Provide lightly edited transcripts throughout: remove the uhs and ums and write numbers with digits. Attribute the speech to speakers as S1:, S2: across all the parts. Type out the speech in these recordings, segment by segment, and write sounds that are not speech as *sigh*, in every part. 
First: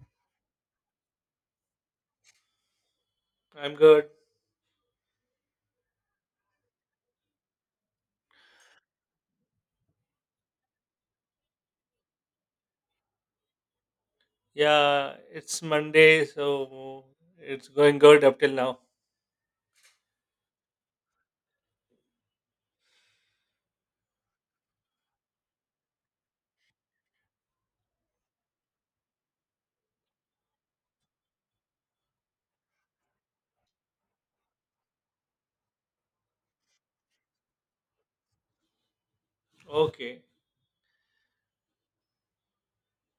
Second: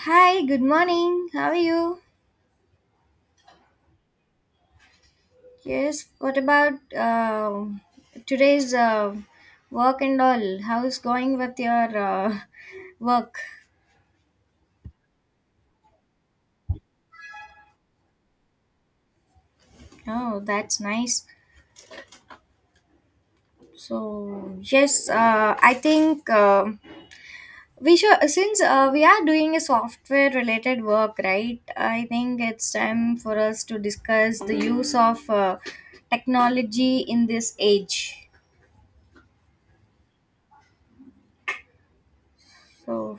S1: Hi, good morning. How are you?
S2: I'm good.
S1: Yes, what about today's work and all? How's going with your *laughs* work?
S2: Yeah, it's Monday, so it's going good up till now.
S1: Oh, that's nice. So, yes, I think we should, since we are doing a software related work, right? I think it's time for us to discuss the use of technology in this age.
S2: Okay.
S1: So,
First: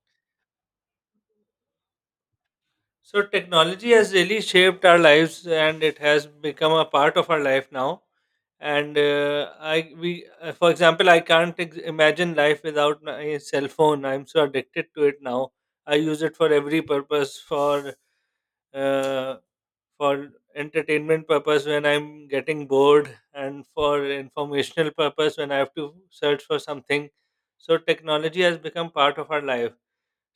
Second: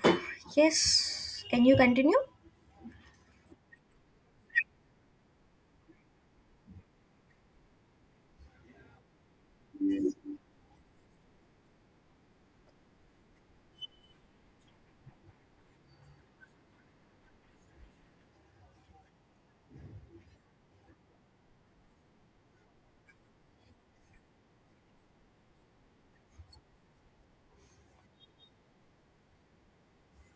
S1: yes, can you continue?
S2: So technology has really shaped our lives and it has become a part of our life now. And I we For example, I can't imagine life without my cell phone. I'm so addicted to it now. I use it for every purpose, uh, for entertainment purpose when I'm getting bored, and for informational purpose when I have to search for something. So technology has become part of our life.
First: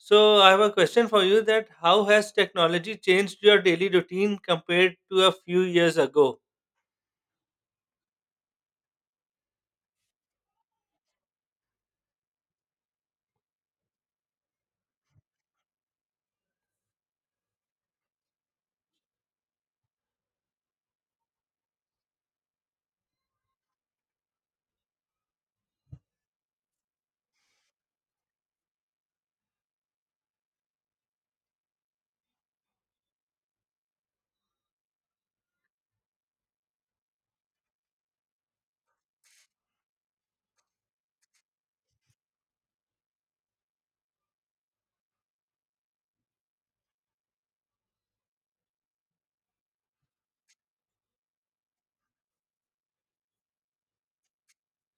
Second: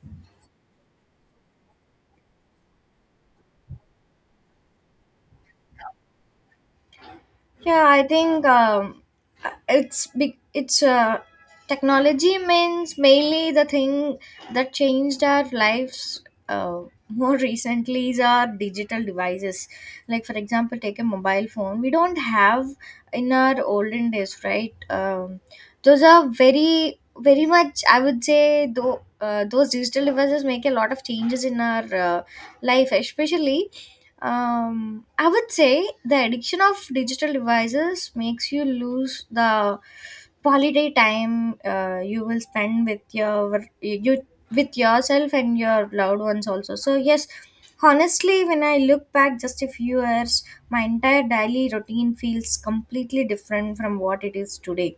S2: So I have a question for you: that how has technology changed your daily routine compared to a few years ago?
S1: Yeah, I think it's big. It's technology means mainly the thing that changed our lives. Uh, *laughs* more recently is our digital devices. Like for example, take a mobile phone. We don't have in our olden days, right? Those are very, very much. I would say though. Those digital devices make a lot of changes in our life, especially I would say the addiction of digital devices makes you lose the quality time you will spend with your you with yourself and your loved ones also. So yes, honestly, when I look back just a few years, my entire daily routine feels completely different from what it is today.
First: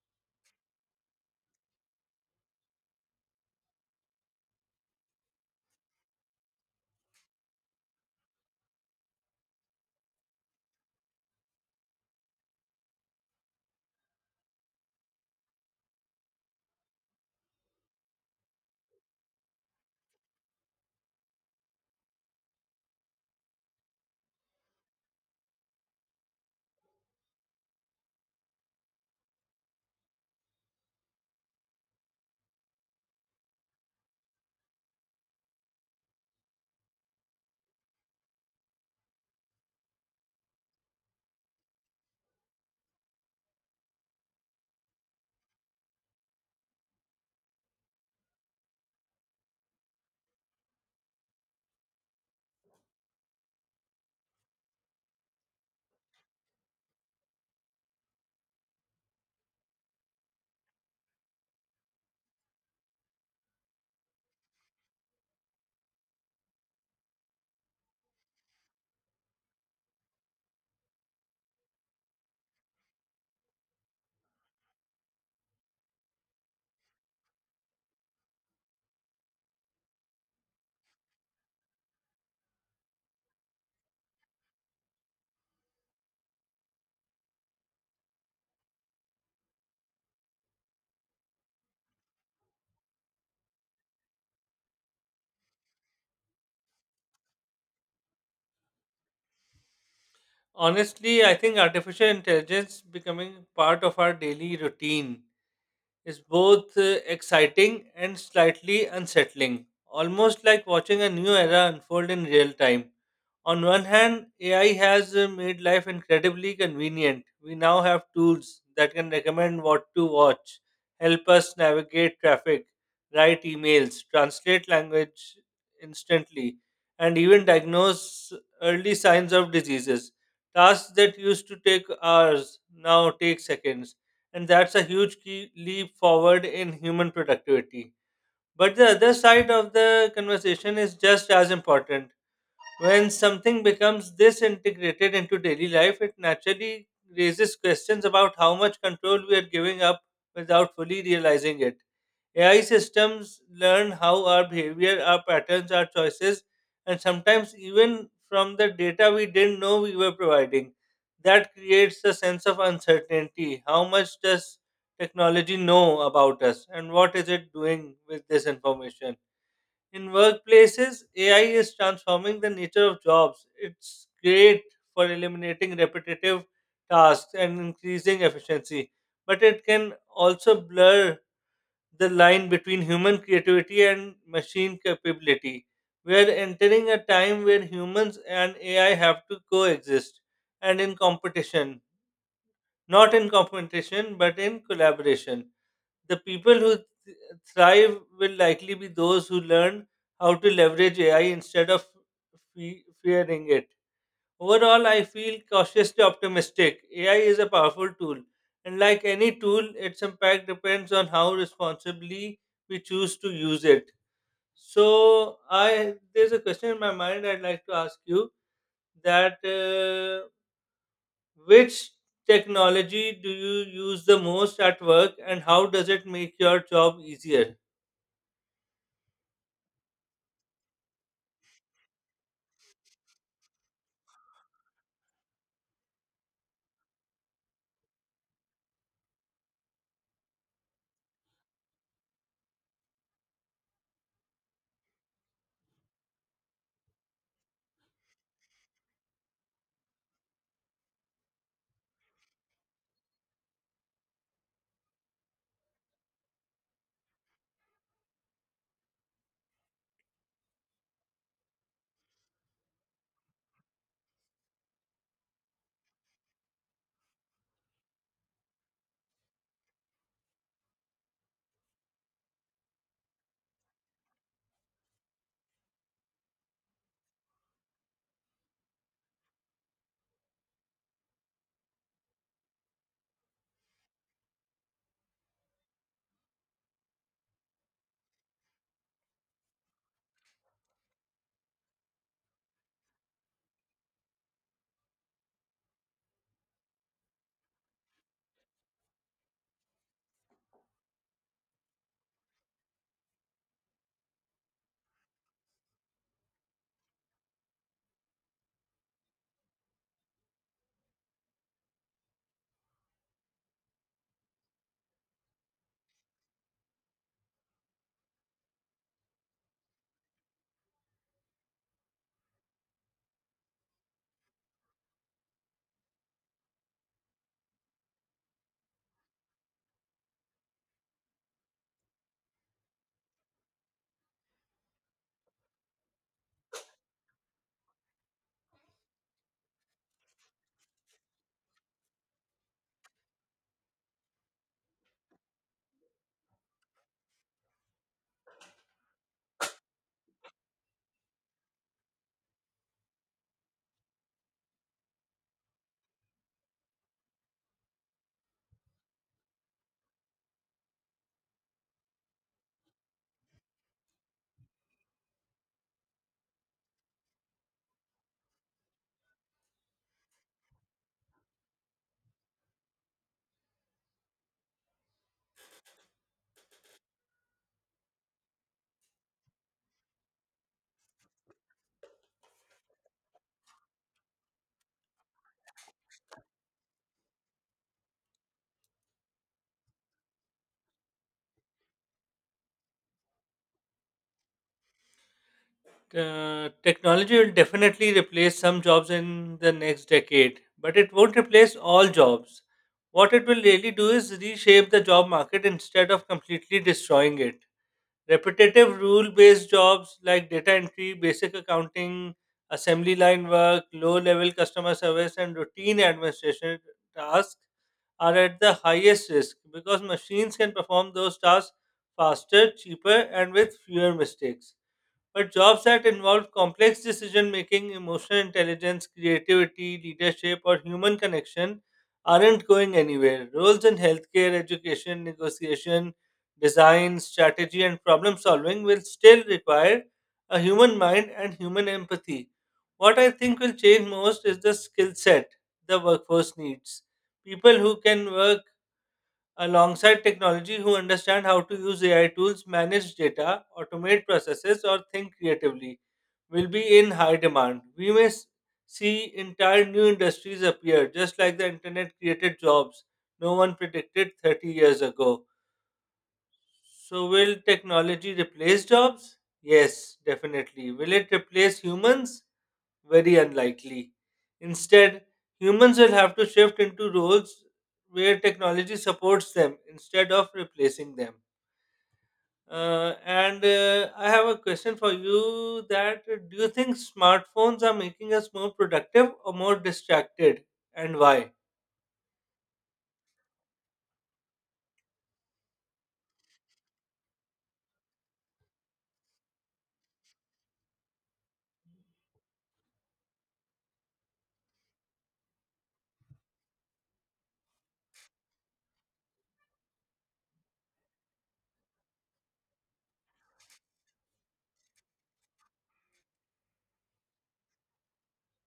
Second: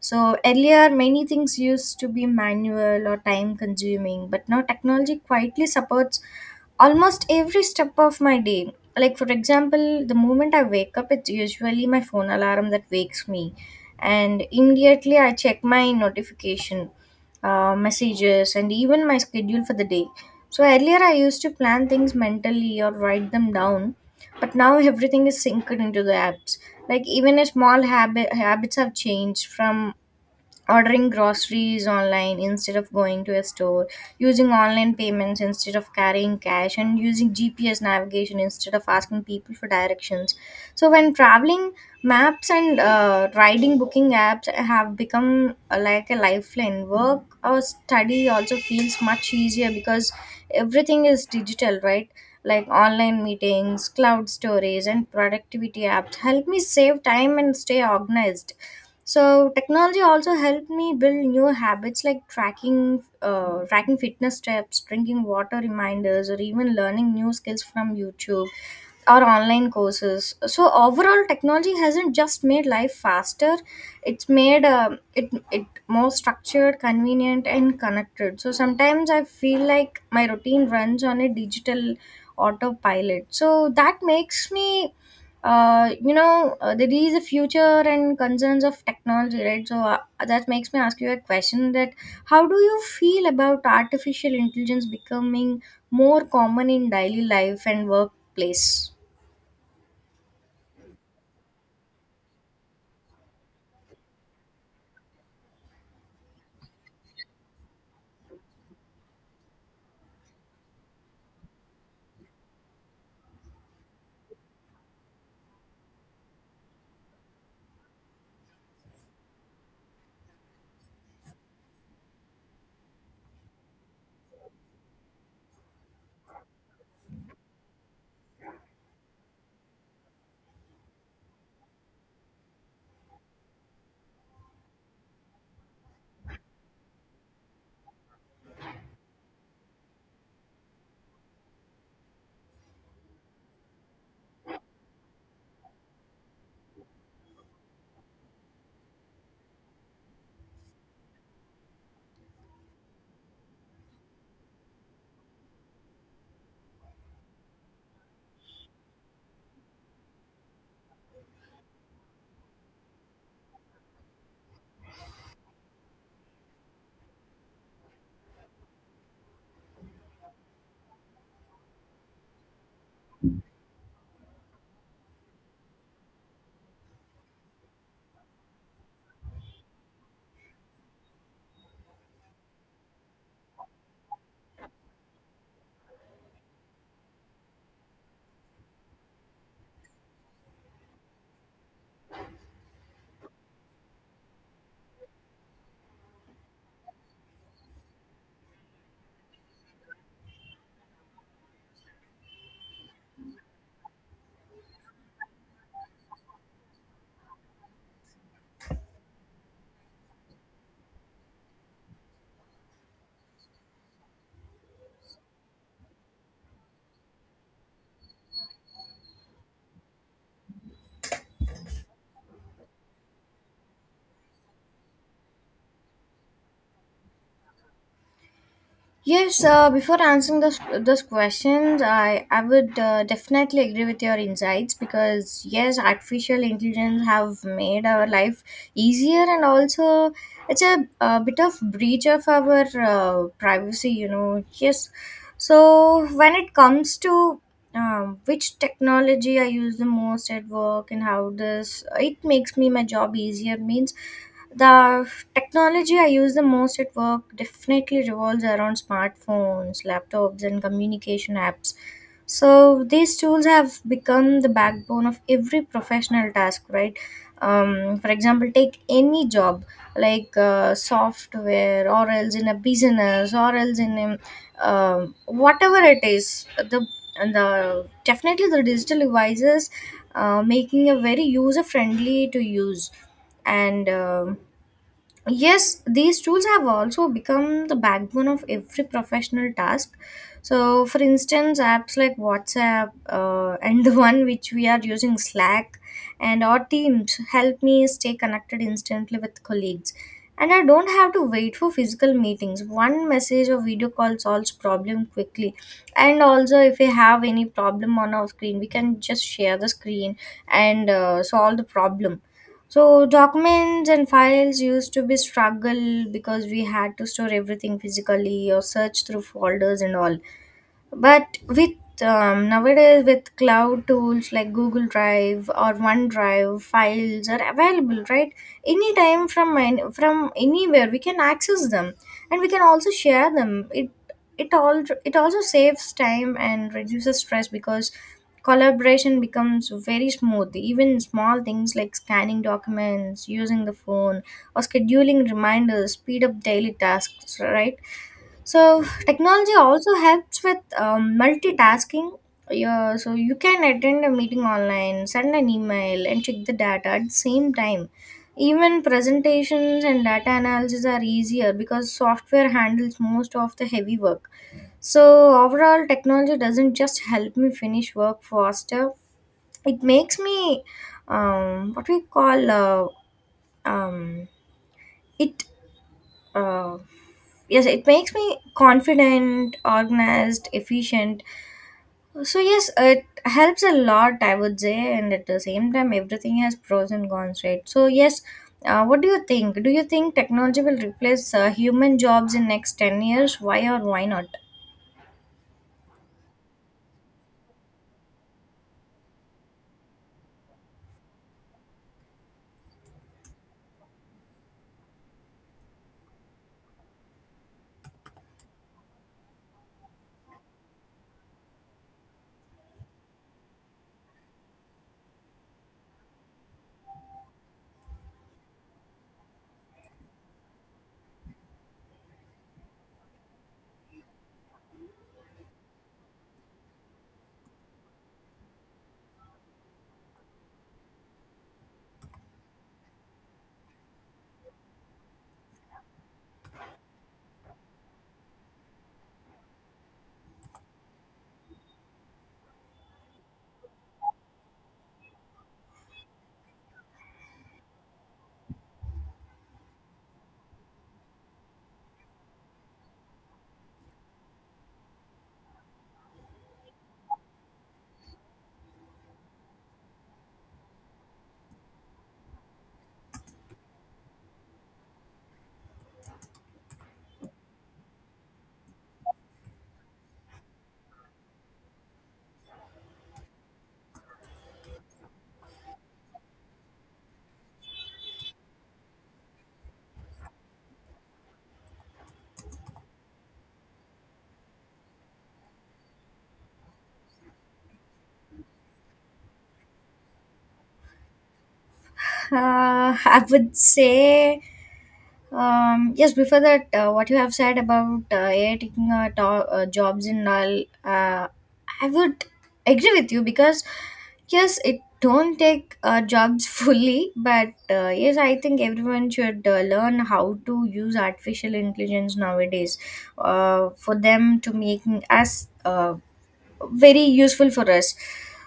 S1: So earlier, many things used to be manual or time consuming, but now technology quietly supports almost every step of my day. Like, for example, the moment I wake up, it's usually my phone alarm that wakes me, and immediately I check my notification, messages, and even my schedule for the day. So, earlier I used to plan things mentally or write them down, but now *laughs* everything is synced into the apps. Like, even a small habits have changed from ordering groceries online instead of going to a store, using online payments instead of carrying cash, and using GPS navigation instead of asking people for directions. So, when traveling, maps and riding booking apps have become like a lifeline. Work or study also feels much easier because everything is digital, right? Like online meetings, cloud storage, and productivity apps help me save time and stay organized. So technology also helped me build new habits like tracking fitness steps, drinking water reminders, or even learning new skills from YouTube or online courses. So overall, technology hasn't just made life faster. It's made it more structured, convenient, and connected. So sometimes I feel like my routine runs on a digital autopilot. So that makes me there is a future and concerns of technology, right? So that makes me ask you a question that how do you feel about artificial intelligence becoming more common in daily life and workplace?
S2: Honestly, I think artificial intelligence becoming part of our daily routine is both exciting and slightly unsettling, almost like watching a new era unfold in real time. On one hand, AI has made life incredibly convenient. We now have tools that can recommend what to watch, help us navigate traffic, write emails, translate language instantly, and even diagnose early signs of diseases. Tasks that used to take hours now take seconds, and that's a huge key leap forward in human productivity. But the other side of the conversation is just as important. When something becomes this integrated into daily life, it naturally raises questions about how much control we are giving up without fully realizing it. AI systems learn how our behavior, our patterns, our choices, and sometimes even from the data we didn't know we were providing. That creates a sense of uncertainty. How much does technology know about us, and what is it doing with this information? In workplaces, AI is transforming the nature of jobs. It's great for eliminating repetitive tasks and increasing efficiency, but it can also blur the line between human creativity and machine capability. We are entering a time where humans and AI have to coexist and not in competition, but in collaboration. The people who thrive will likely be those who learn how to leverage AI instead of fearing it. Overall, I feel cautiously optimistic. AI is a powerful tool, and like any tool, its impact depends on how responsibly we choose to use it. So, I there's a question in my mind I'd like to ask you, that which technology do you use the most at work, and how does it make your job easier?
S1: Yes, before answering those questions, I would definitely agree with your insights because yes, artificial intelligence have made our life easier and also it's a bit of breach of our privacy, you know. Yes, so when it comes to which technology I use the most at work and how this it makes me my job easier means the technology I use the most at work definitely revolves around smartphones, laptops, and communication apps. So these tools have become the backbone of every professional task, right? For example, take any job like software, or else in a business, or else in whatever it is. The definitely the digital devices making a very user friendly to use and yes, these tools have also become the backbone of every professional task. So, for instance, apps like WhatsApp and *laughs* the one which we are using, Slack, and our Teams help me stay connected instantly with colleagues. And I don't have to wait for physical meetings. One message or video call solves problem quickly. And also, if we have any problem on our screen, we can just share the screen and solve the problem. So documents and files used to be struggle because we had to store everything physically or search through folders and all. But with nowadays with cloud tools like Google Drive or OneDrive, files are available, right? Anytime from anywhere we can access them, and we can also share them. It also saves time and reduces stress because collaboration becomes very smooth. Even small things like scanning documents using the phone or scheduling reminders speed up daily tasks, right? So technology also helps with multitasking. Yeah, so you can attend a meeting online, send an email, and check the data at the same time. Even presentations and data analysis are easier because software handles most of the heavy work. So overall, technology doesn't just help me finish work faster. It makes me what we call um, it uh, yes, it makes me confident, organized, efficient. So yes, it helps a lot, I would say. And at the same time, everything has pros and cons, right? So yes, what do you think? Do you think technology will replace human jobs in next 10 years? Why or why not? *laughs*
S2: Technology will definitely replace some jobs in the next decade, but it won't replace all jobs. What it will really do is reshape the job market instead of completely destroying it. Repetitive rule based jobs like data entry, basic accounting, assembly line work, low level customer service, and routine administration tasks are at the highest risk because machines can perform those tasks faster, cheaper, and with fewer mistakes. But jobs that involve complex decision making, emotional intelligence, creativity, leadership, or human connection aren't going anywhere. Roles in healthcare, education, negotiation, design, strategy, and problem solving will still require a human mind and human empathy. What I think will change most is the skill set the workforce needs. People who can work alongside technology, who understand how to use AI tools, manage data, automate processes, or think creatively, will be in high demand. We may see entire new industries appear, just like the internet created jobs no one predicted 30 years ago. So, will technology replace jobs? Yes, definitely. Will it replace humans? Very unlikely. Instead, humans will have to shift into roles where technology supports them instead of replacing them. And I have a question for you: that do you think smartphones are making us more productive or more distracted, and why?
S1: uh, I would say yes, before that, what you have said about AI taking jobs in all, I would agree with you because yes, it don't take jobs *laughs* fully, but yes, I think everyone should learn how to use artificial intelligence nowadays for them to making us. Very useful for us.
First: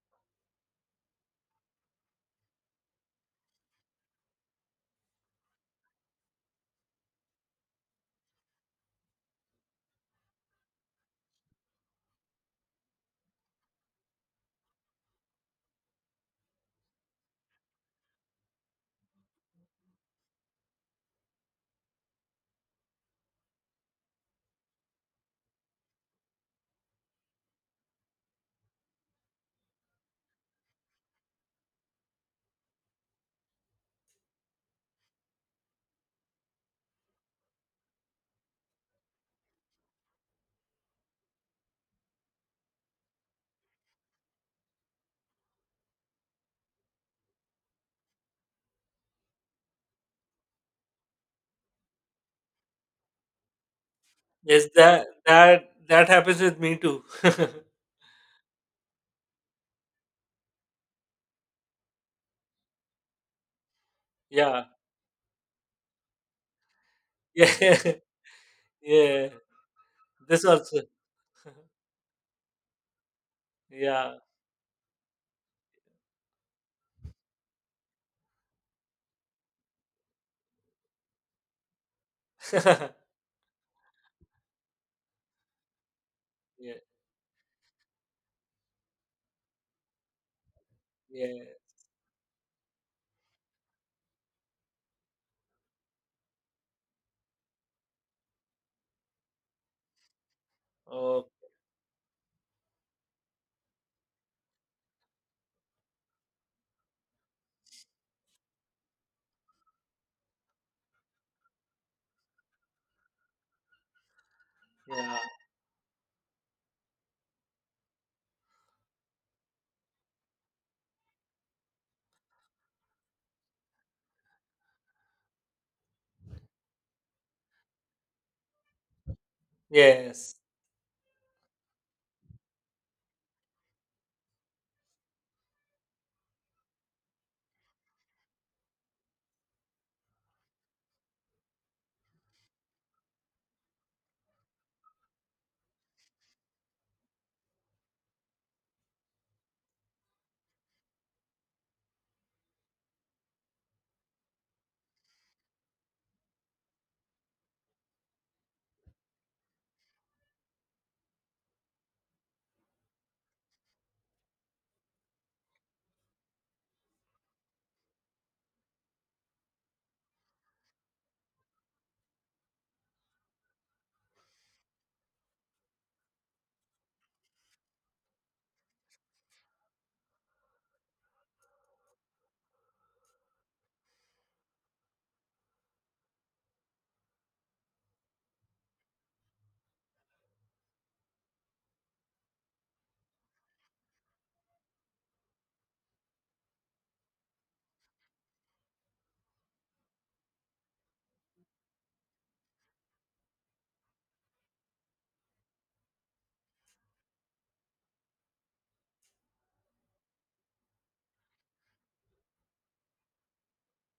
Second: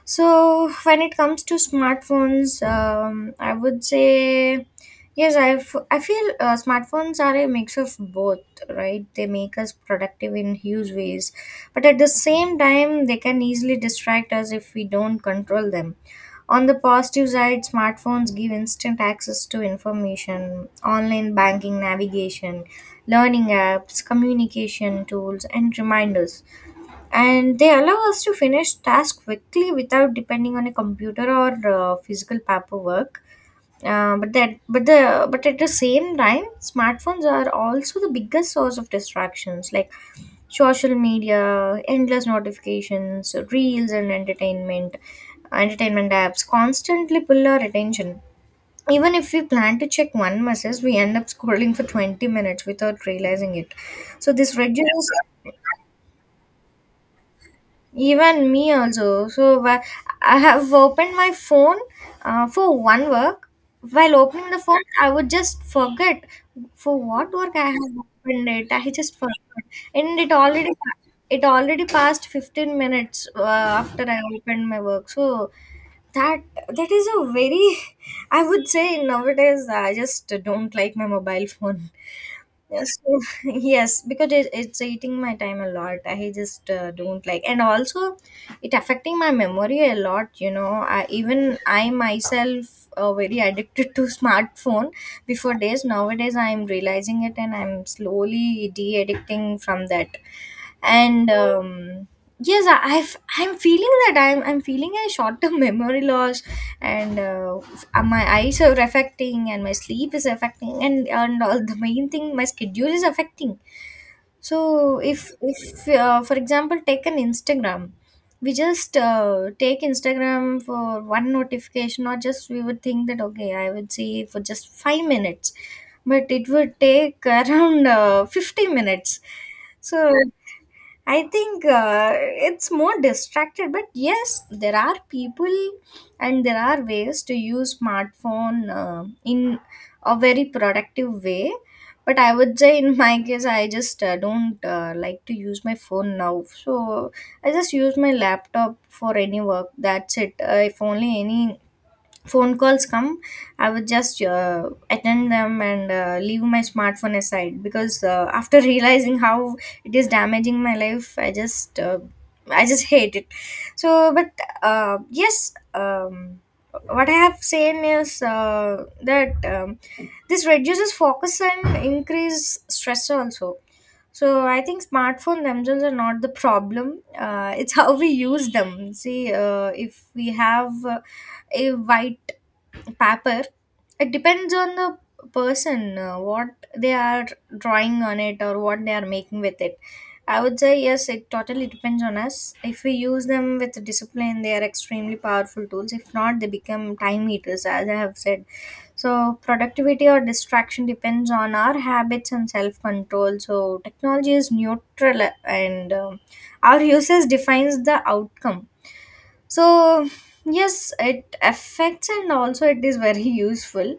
S1: So when it comes to smartphones, I would say yes, I feel smartphones are a mix of both, right? They make us productive in huge ways, but at the same time they can easily distract us if we don't control them. On the positive side, smartphones give instant access to information, online banking, navigation, learning apps, communication tools, and reminders, and they allow us to finish tasks quickly without depending on a computer or physical paperwork. But at the same time, smartphones are also the biggest source of distractions, like social media, endless notifications, reels, and entertainment apps constantly pull our attention. Even if we plan to check one message, we end up scrolling for 20 minutes without realizing it. So this
S2: Yes, that
S1: reduces
S2: that happens with me too. *laughs*
S1: even me also. So I have opened my phone for one work. While opening the
S2: yeah.
S1: phone, I would just forget for what work I
S2: Yeah.
S1: have opened it.
S2: *laughs*
S1: I just
S2: yeah.
S1: forgot, and
S2: This also. *laughs*
S1: it already passed 15 minutes after
S2: yeah.
S1: I opened my work. So that that is a very *laughs* I would say nowadays I just don't like my mobile phone. Yes,
S2: *laughs*
S1: so- *laughs* yes, because it's eating my time a lot. I just
S2: yeah.
S1: don't like, and also it affecting my memory a lot. You know, I,
S2: Yeah.
S1: even I myself very addicted to *laughs* smartphone. Before days, nowadays I am realizing it, and I'm slowly de-addicting from that.
S2: Oh,
S1: And yes, I'm feeling that I'm feeling a short-term *laughs* memory loss, and my eyes are affecting and my sleep is affecting and all the main thing my schedule is affecting. So
S2: yeah.
S1: if for example take an instagram, we just take instagram for one notification or just we would think that okay, I would see for just 5 minutes, but it would take *laughs* around 50 minutes. So
S2: Yes.
S1: I think it's more distracted, but yes, there are people and there are ways to use smartphone in a very productive way. But I would say in my case, I just don't like to use my phone now. So I just use my laptop for any work. That's it. If only any phone calls come, I would just attend them and leave my smartphone aside because after *laughs* realizing how it is damaging my life, I just hate it. So, but yes, what I have seen is that this reduces focus and increase stress also. So I think smartphone themselves are not the problem. It's *laughs* how we use them. See, if we have a white paper, it depends on the person what they are drawing on it or what they are making with it. I would say yes, it totally depends on us. If we use them with discipline, they are extremely powerful tools. If not, they become time eaters, as I have said. So productivity or distraction depends on our habits and self control. So technology is neutral, and our uses defines the outcome. So yes, it affects and also it is very *laughs* useful.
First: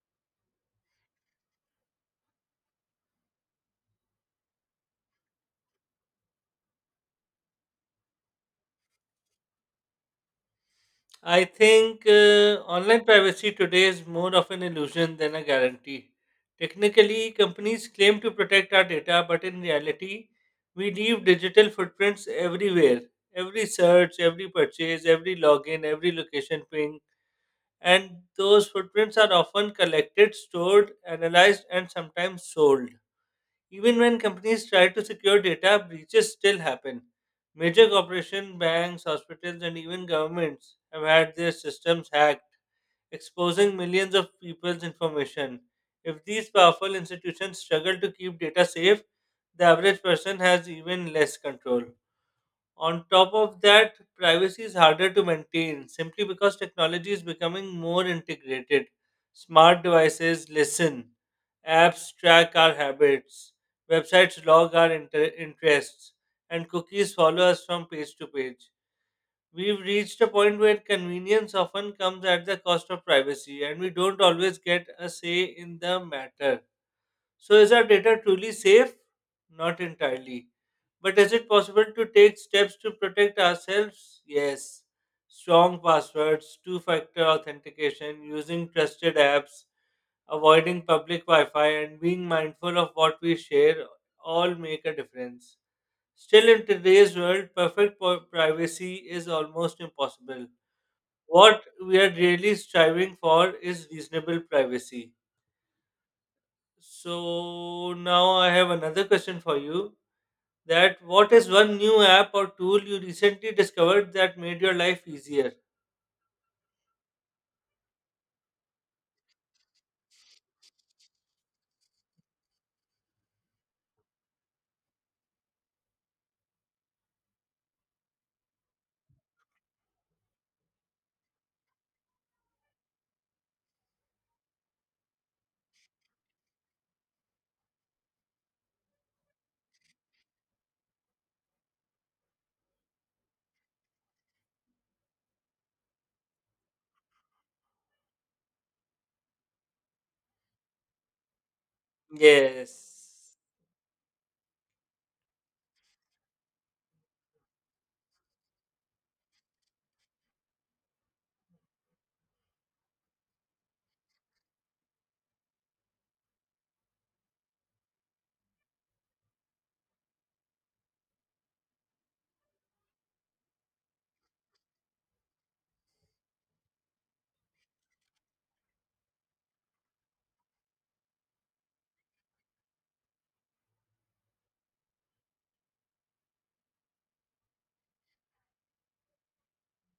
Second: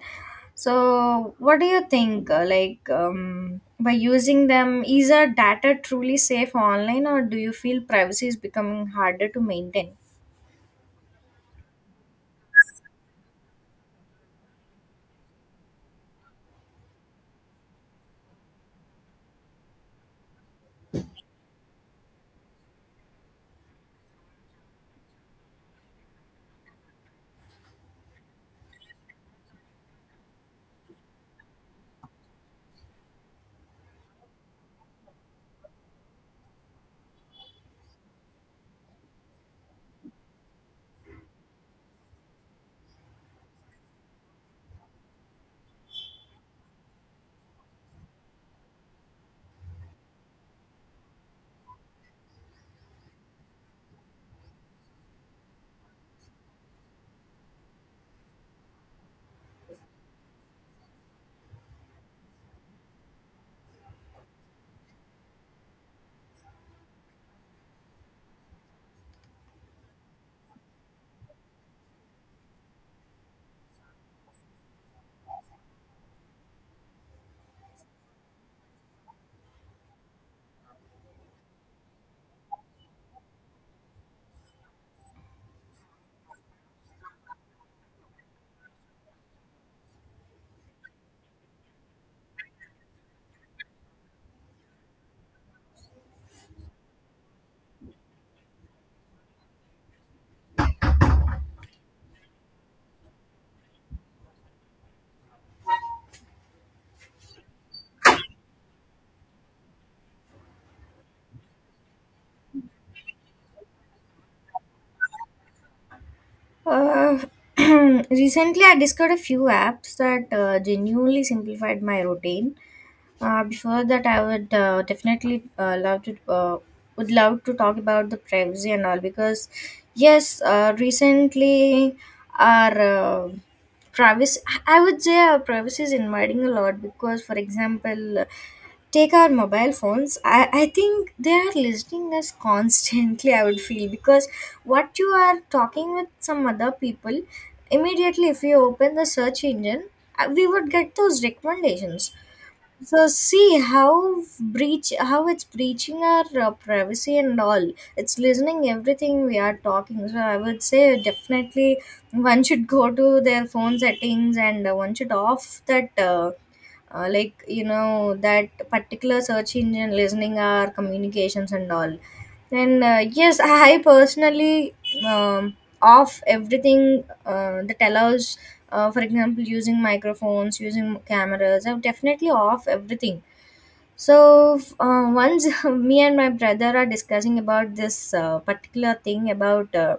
S1: So, what do you think? Like, by using them, is our data truly safe online, or do you feel privacy is becoming harder to maintain?
S2: I think online privacy today is more of an illusion than a guarantee. Technically, companies claim to protect our data, but in reality, we leave digital footprints everywhere: every search, every purchase, every login, every location ping. And those footprints are often collected, stored, analyzed, and sometimes sold. Even when companies try to secure data, breaches still happen. Major corporations, banks, hospitals, and even governments have had their systems hacked, exposing millions of people's information. If these powerful institutions struggle to keep data safe, the average person has even less control. On top of that, privacy is harder to maintain simply because technology is becoming more integrated. Smart devices listen, apps track our habits, websites log our interests, and cookies follow us from page to page. We've reached a point where convenience often comes at the cost of privacy, and we don't always get a say in the matter. So is our data truly safe? Not entirely. But is it possible to take steps to protect ourselves? Yes. Strong passwords, two factor authentication, using trusted apps, avoiding public Wi Fi, and being mindful of what we share all make a difference. Still, in today's world, perfect privacy is almost impossible. What we are really striving for is reasonable privacy. So now I have another question for you: That what is one new app or tool you recently discovered that made your life easier?
S1: Uh, *clears throat* recently, I discovered a few apps that genuinely simplified my routine. Before that, I would definitely love to talk about the privacy and all because yes, recently our privacy I would say our privacy is invading a lot because, for example, take our mobile phones. I think they are listening us constantly. I would feel because what you are talking with some other people, immediately if you open the search engine, we would get those recommendations. So
S2: Yes.
S1: see how it's breaching our privacy and all. It's listening everything we are talking. So I would say definitely one should go to their phone settings and one should off that like you know that particular search engine listening our communications and all. And yes, *laughs* I personally um, off everything that allows, for example, using microphones, using cameras. I've definitely off everything. So once *laughs* me and my brother are discussing about this particular thing about,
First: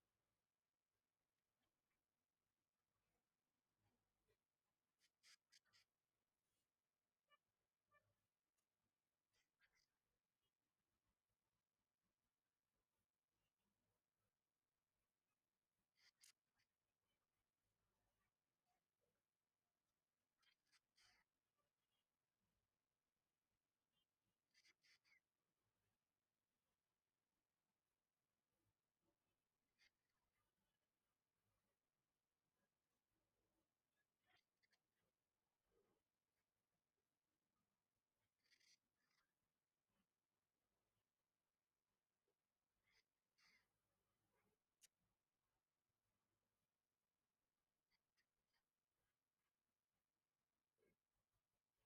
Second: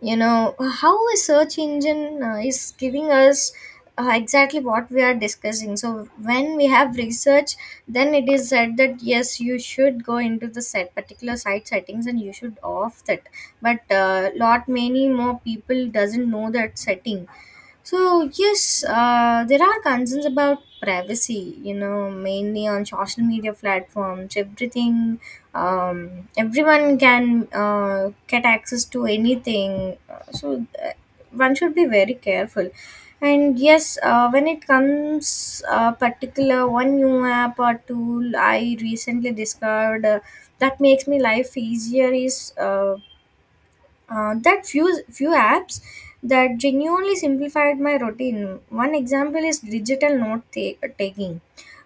S1: you know, how a search engine is giving us exactly what we are discussing. So when we have research, then it is said that yes, you should go into the set particular site settings and you should off that, but lot many more people doesn't know that setting. So yes, there are concerns about privacy, you know, mainly on social media platforms. Everything, everyone can get access to anything. So, one should be very careful. And yes, when it comes particular one new app or tool I recently discovered that makes me life easier is that few few apps that genuinely simplified my routine. One example is digital taking,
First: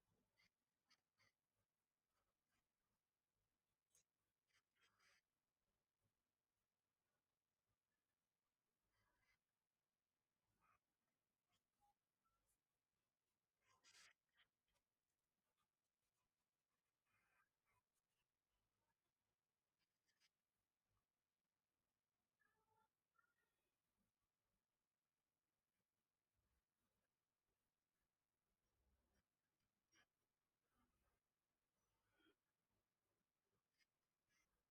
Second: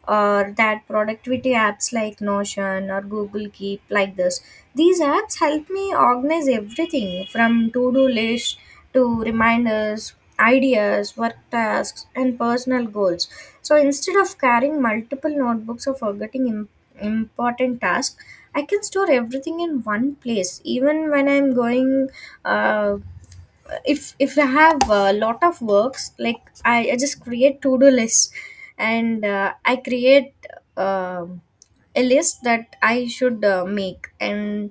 S1: or that productivity apps like Notion or Google Keep, like this. These apps help me organize everything from to do list to reminders, ideas, work tasks, and personal goals. So instead of carrying multiple notebooks or forgetting important tasks, I can store everything in one place. Even when I'm going, uh, if I have a lot of works, like I just create to do lists, and I create. Um a list that I should make and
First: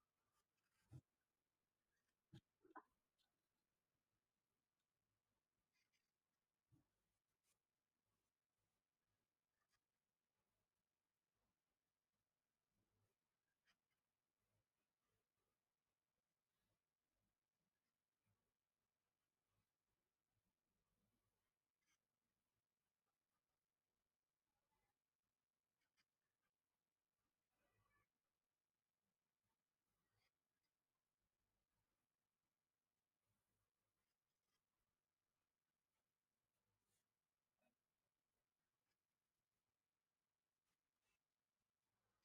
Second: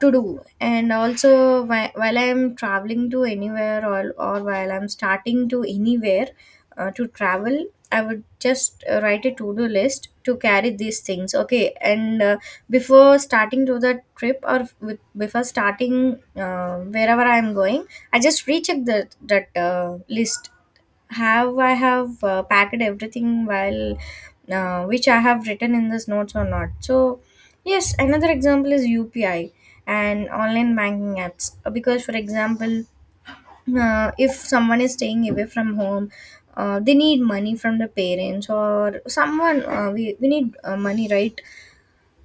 S1: to do. And also while I'm traveling to anywhere, or while I'm starting to anywhere to travel, I would just write a to-do list to carry these things, okay? And before starting to the trip, or before starting wherever I'm going, I just recheck that list, have I have packed everything while which I have written in this notes or not. So yes, another example is UPI and online banking apps. Because for example, if someone is staying away from home, they need money from the parents or someone. We need money, right?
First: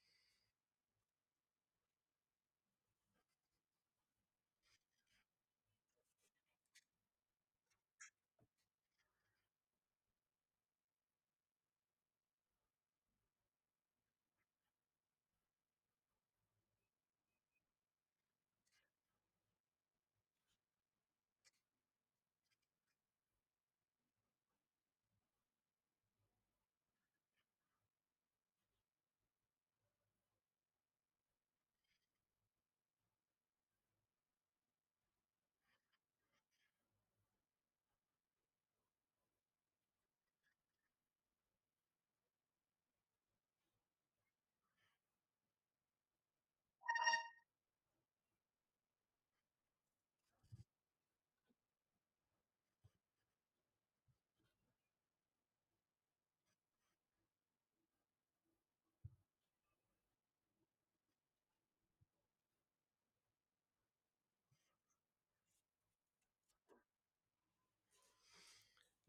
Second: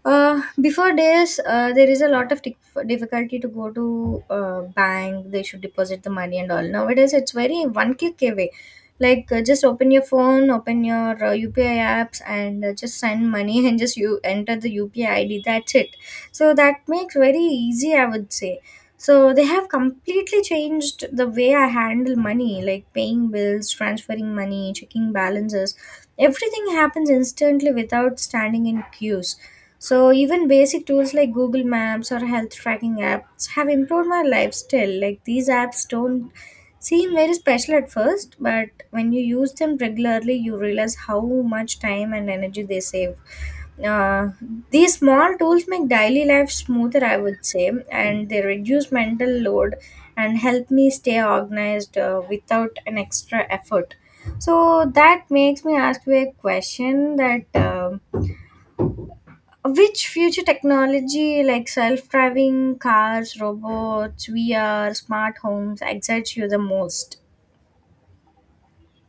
S1: Before this, there is a lot of difficulty to go to bank. They should deposit the money and all. Nowadays, it's very one click away. Like just open your phone, open your UPI apps, and just send money *laughs* and just you enter the UPI ID. That's it. So that makes very easy, I would say. So they have completely changed the way I handle money, like paying bills, transferring money, checking balances. Everything happens instantly without standing in queues. So even basic tools like Google Maps or health tracking apps have improved my life still. Like these apps don't seem very special at first, but when you use them regularly, you realize how much time and energy they save. Uh, these small tools make daily life smoother, I would say, and they reduce mental load and help me stay organized without an extra effort. So that makes me ask you a question that. Which future technology, like self-driving cars, robots, VR, smart homes, excites you the most?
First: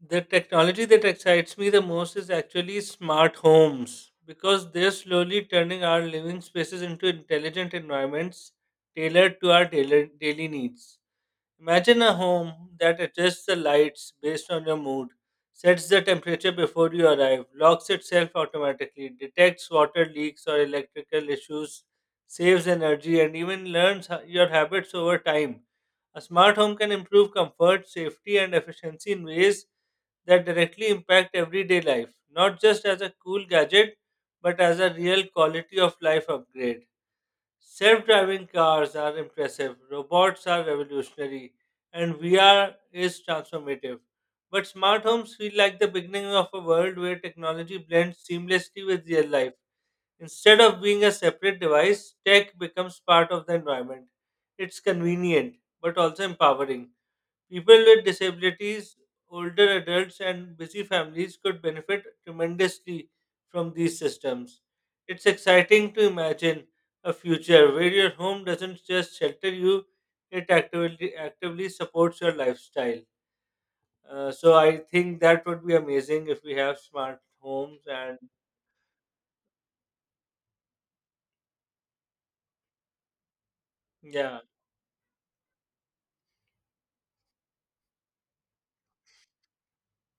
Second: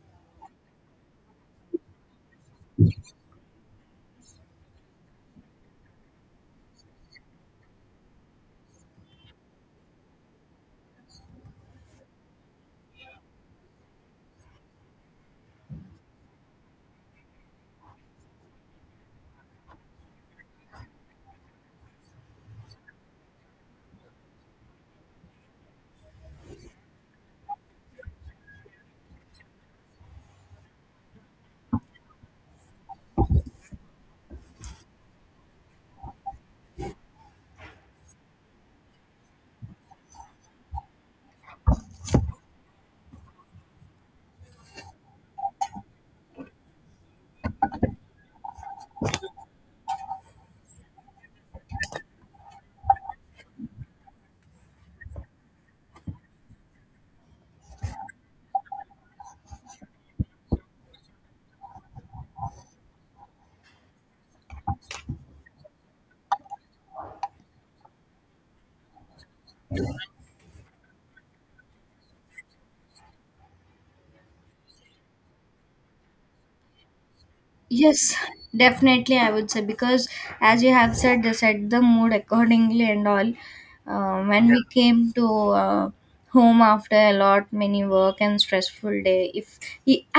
S2: The technology that excites me the most is actually smart homes, because they're slowly turning our living spaces into intelligent environments tailored to our daily needs. Imagine a home that adjusts the lights based on your mood, sets the temperature before you arrive, locks itself automatically, detects water leaks or electrical issues, saves energy, and even learns your habits over time. A smart home can improve comfort, safety, and efficiency in ways that directly impact everyday life, not just as a cool gadget, but as a real quality of life upgrade. Self driving cars are impressive, robots are revolutionary, and VR is transformative. But smart homes feel like the beginning of a world where technology blends seamlessly with real life. Instead of being a separate device, tech becomes part of the environment. It's convenient, but also empowering. People with disabilities, older adults, and busy families could benefit tremendously from these systems. It's exciting to imagine a future where your home doesn't just shelter you, it actively supports your lifestyle. So I think that would be amazing if we have smart homes
S1: Yes,
S2: and
S1: definitely, I would say, because as you have said, they set the mood accordingly and all.
S2: yeah.
S1: When yeah, we yeah, came to uh, home after a lot many work and stressful day, if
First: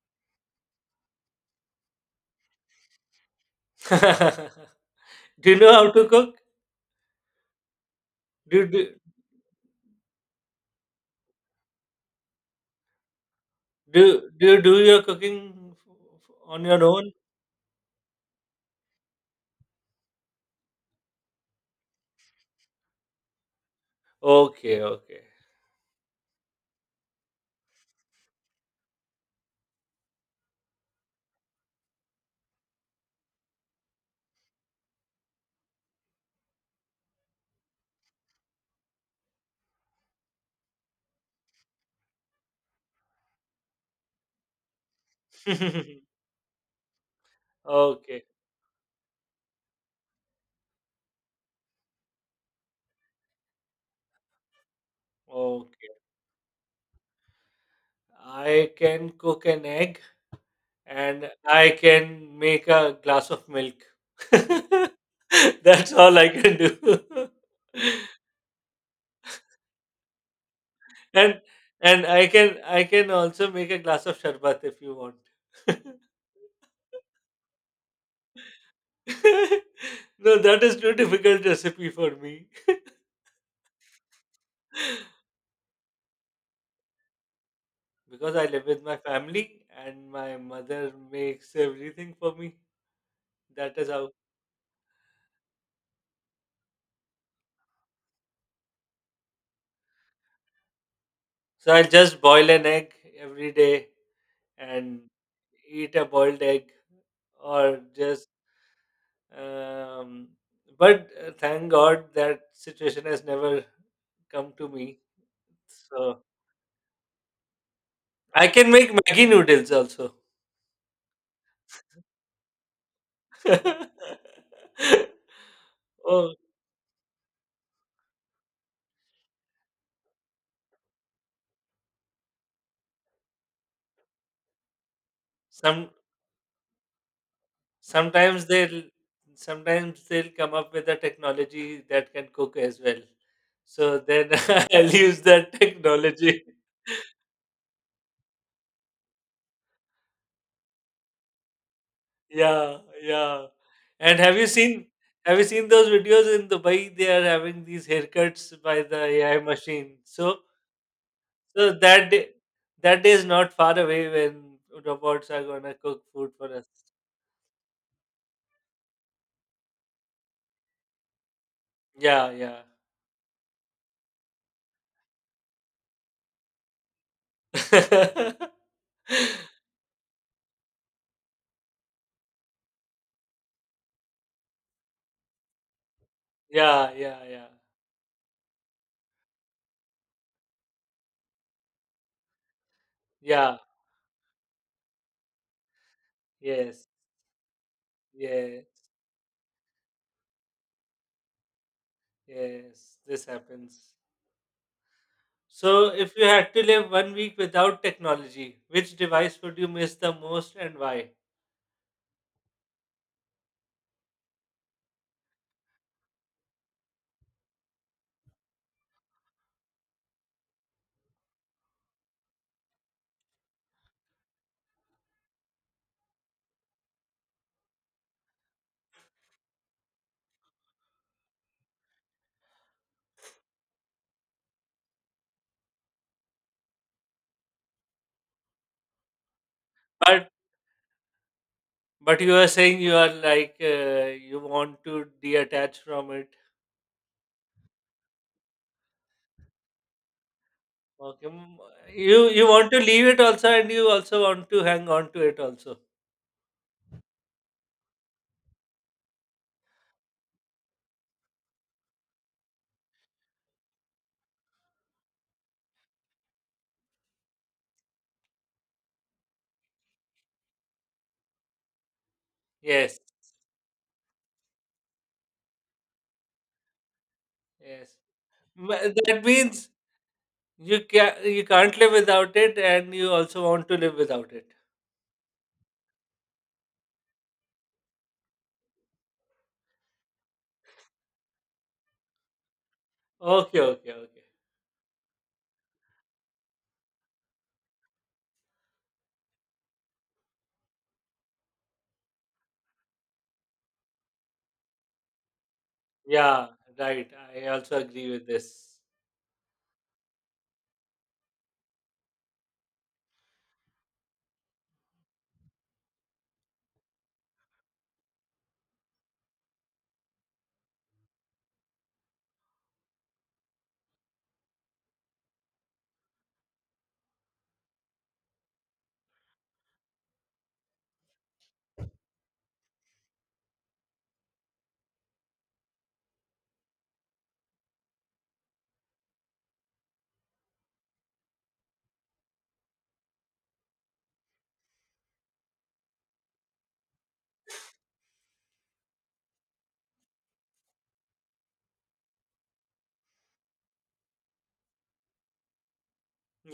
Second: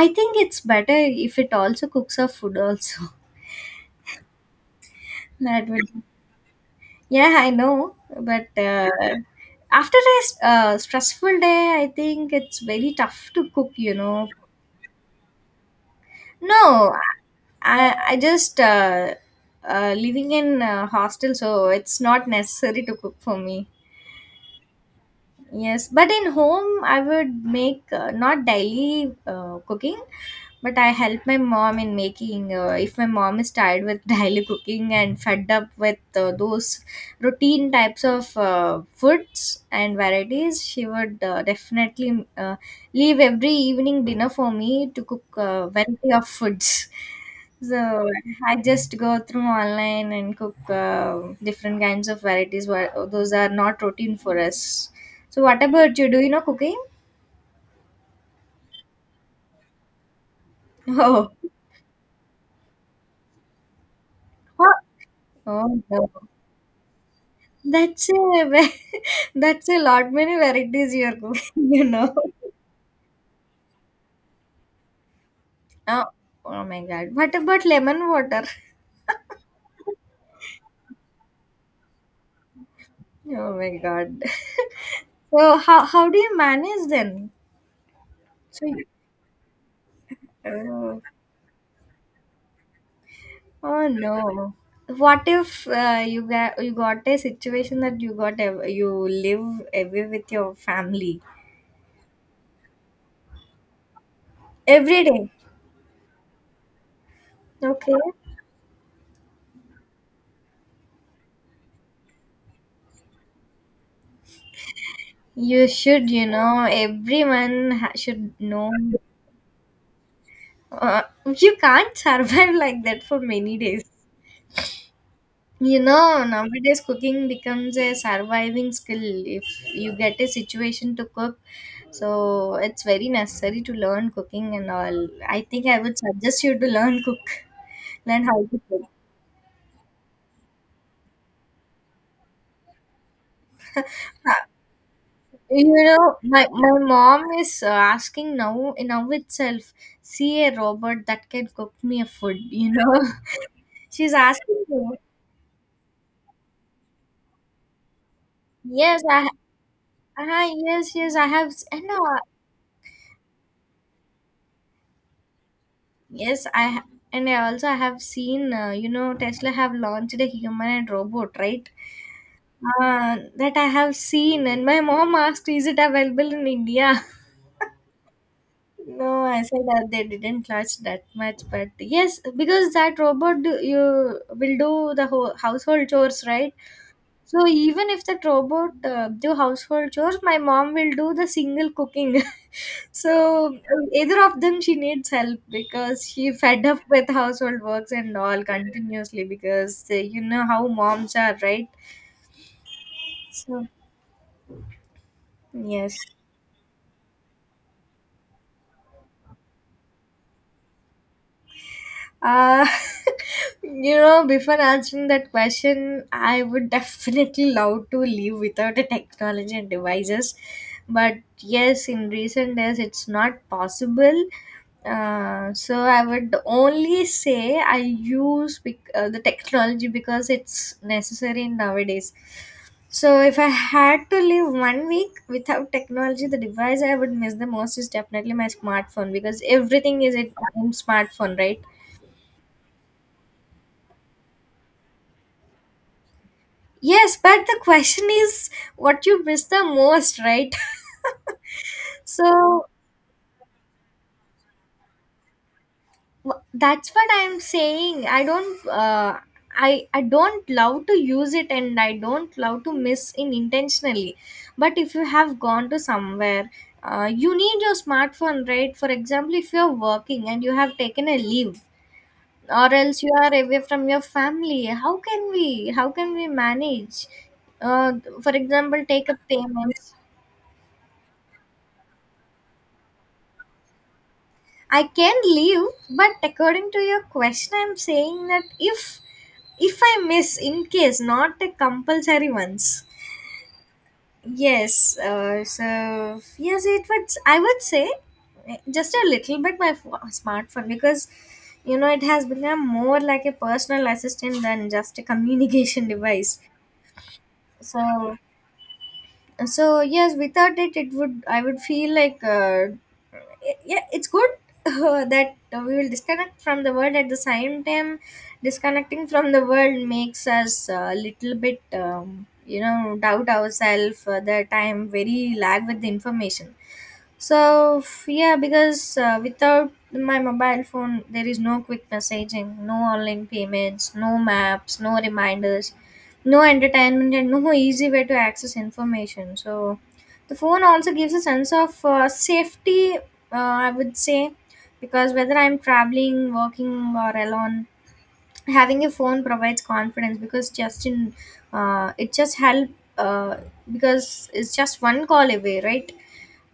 S1: I think it's better if it also cooks our food also.
S2: *laughs*
S1: *laughs*
S2: do you
S1: That
S2: know
S1: will.
S2: how to cook?
S1: Yeah, I know, but
S2: Do, do,
S1: after a stressful day, I think it's very tough to cook. You
S2: do,
S1: know,
S2: do you do your cooking on your
S1: no,
S2: own?
S1: I just living in a hostel, so it's not necessary to cook for me.
S2: Okay, okay.
S1: Yes, but in home, I would make not daily cooking. But I help my mom in making, if my mom is tired with *laughs* daily cooking and fed up with those routine types of foods and varieties, she would definitely leave every evening dinner for me to cook a variety
S2: *laughs*
S1: of foods. So
S2: Okay,
S1: I just go through online and cook different kinds of varieties, where those are not routine for us. So what
S2: okay.
S1: about you? Do you know cooking?
S2: I can cook an egg and
S1: *laughs*
S2: I can make a glass of milk. *laughs*
S1: Oh, oh
S2: That's
S1: no.
S2: all I can do. *laughs*
S1: That's a ve- *laughs* that's a lot many varieties you are
S2: And
S1: cooking, *laughs* you know.
S2: I can also make a glass of sherbet if you want. *laughs*
S1: Oh, oh my God. What about lemon water?
S2: No, that is too difficult recipe for me.
S1: Oh my God. *laughs*
S2: *laughs*
S1: So how do you manage then?
S2: Because I live
S1: So
S2: with
S1: you,
S2: my family and my mother
S1: oh,
S2: makes everything for me. That is
S1: oh
S2: how.
S1: no. What if you got you got a situation that you live away with your family
S2: So I'll just boil an egg every day and
S1: every day?
S2: eat a boiled egg or
S1: Okay.
S2: just um but thank god that situation has never come to me.
S1: You should,
S2: So
S1: you know, should
S2: I can
S1: know.
S2: make maggie noodles also.
S1: Uh, you can't survive *laughs* like that for many days.
S2: *laughs*
S1: You know,
S2: oh,
S1: nowadays cooking becomes a surviving skill if you get a situation to cook. So it's very necessary to learn cooking and all. I think I
S2: some
S1: would suggest you to learn cook, *laughs* learn how
S2: sometimes
S1: to
S2: they'll
S1: cook.
S2: sometimes they'll come up with a technology that can cook as well, so then
S1: Ha-
S2: *laughs* I'll use that *laughs*
S1: You know,
S2: technology.
S1: my mom is asking now itself, see a robot that can cook me a food, you
S2: Yeah,
S1: know.
S2: yeah.
S1: *laughs* She's
S2: And
S1: asking me,
S2: have you seen those videos in Dubai? They are having these haircuts by the
S1: yes, I,
S2: AI machine. So
S1: Ah yes, yes, I have.
S2: so
S1: I know.
S2: that day that day is not far away when robots are gonna cook food
S1: Yes,
S2: for us.
S1: I ha- and I also have seen, you know, Tesla have launched a human and robot, right?
S2: Yeah, yeah.
S1: That I have seen, and my mom asked, "Is it available in India?" *laughs*
S2: *laughs*
S1: No, I said that they didn't launch that much, but yes, because that robot you will do the whole household chores, right?
S2: yeah, yeah, yeah.
S1: So even if that robot do household chores, my mom will do the single cooking. *laughs* So
S2: Yeah,
S1: either of them, she needs help because she fed up
S2: yes,
S1: with household works and all
S2: yeah,
S1: continuously because you know how moms are, right?
S2: yes. This
S1: So
S2: happens. So
S1: yes.
S2: if you had to live 1 week without technology, which device would you miss the most and why?
S1: Uh, *laughs* you know, before answering that question, I would *laughs* definitely love to live without a technology and devices. But yes, in recent days, it's not possible. So I would only say I use the technology because it's necessary nowadays. So if I had to live 1 week without technology, the device I would miss the most is definitely my smartphone because everything is
S2: But
S1: a smartphone, right?
S2: But you are saying you are like, you want to detach from it.
S1: Yes, but the question is what you miss the most, right?
S2: Okay, mm,
S1: *laughs*
S2: you
S1: So
S2: want to leave it also, and you also want to hang on to it also.
S1: that's what I'm saying. I don't I don't love to use it, and I don't love to miss in intentionally, but if you have gone to somewhere, you need your smartphone, right? For example, if you're working and you have taken a leave, or
S2: Yes,
S1: else you are away from your family, how can we manage? uh,
S2: yes.
S1: for example,
S2: M-
S1: take a
S2: That means
S1: payment.
S2: you can you can't live without it, and you also want to live without it.
S1: I can leave, but according to your question, I'm saying that if I miss, in case, not the compulsory ones.
S2: Okay, okay, okay.
S1: Yes, so yes, it would. I would say eh, just a little bit my smartphone because you know it has become more like a personal assistant than just a communication *laughs* device.
S2: Yeah, right. I also agree
S1: So
S2: with this.
S1: so yes, without it, it would I would feel like yeah, it's good *laughs* that we will disconnect from the world. At the same time, disconnecting from the world makes us a little bit, you know, doubt ourselves, that I am very lag with the information. So yeah, because without my mobile phone, there is no quick messaging, no online payments, no maps, no reminders, no entertainment, and no easy way to access information. So the phone also gives a sense of safety, I would say, because whether I'm traveling, working, or alone, having a phone provides confidence because just in it just help uh, because it's just one call away, right?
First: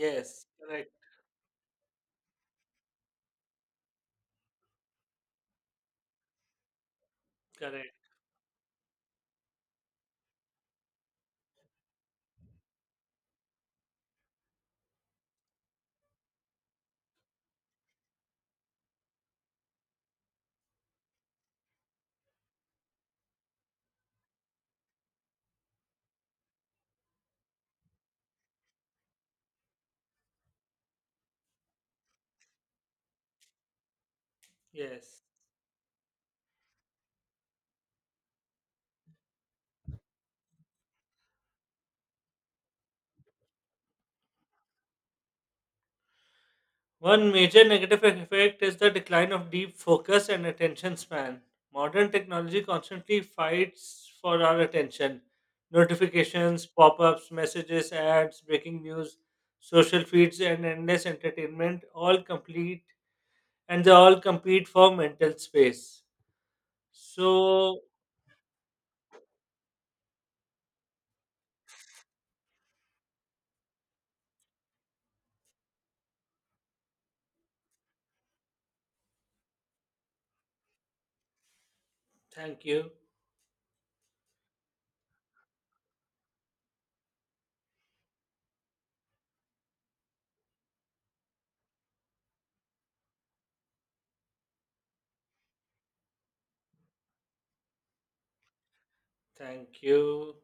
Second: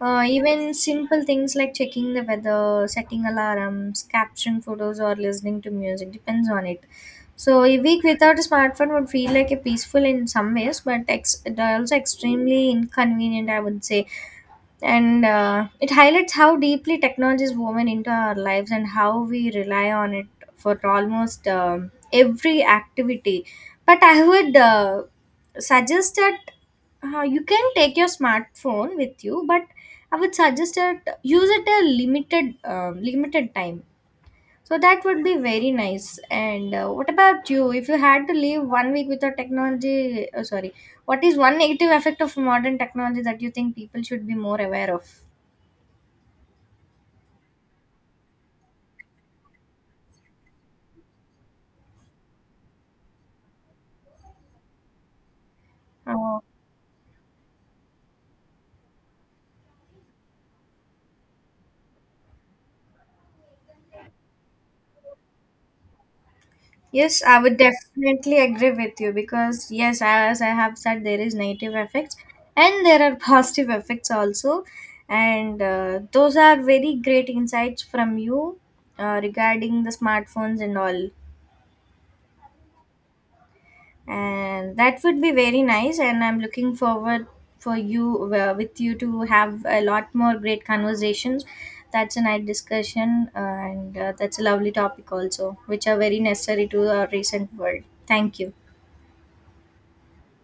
S1: Even
S2: correct,
S1: simple things like checking the weather, setting alarms, capturing photos, or listening to music depends on it. So a
S2: correct.
S1: week without a smartphone would feel like a peaceful in some ways, but it also extremely inconvenient, I would say. And it highlights how deeply technology is woven into our lives and how we rely on it for almost every activity. But I would suggest that you can take your smartphone with you, but I would suggest that use it a limited, limited time. So that
S2: Yes.
S1: would be very nice. And what about you, if you had to live 1 week without technology, oh, sorry, what is one negative effect of modern technology that you think people should be more aware of?
S2: One major negative effect is the decline of deep focus and attention span. Modern technology constantly fights for our attention.
S1: Uh,
S2: Notifications, pop ups, messages, ads, breaking news, social feeds, and endless entertainment all complete and they all compete for mental space.
S1: Yes, I would
S2: So,
S1: definitely agree with you because, yes, as I have said, there is negative effects and there are *laughs* positive effects also. And those are very great insights from you regarding the smartphones and all.
S2: thank you.
S1: And that would be very nice. And I'm looking forward for you with you to have a lot more great conversations. That's a nice discussion, and that's a lovely topic also, which are very necessary to our recent world. Thank you.
S2: Thank you.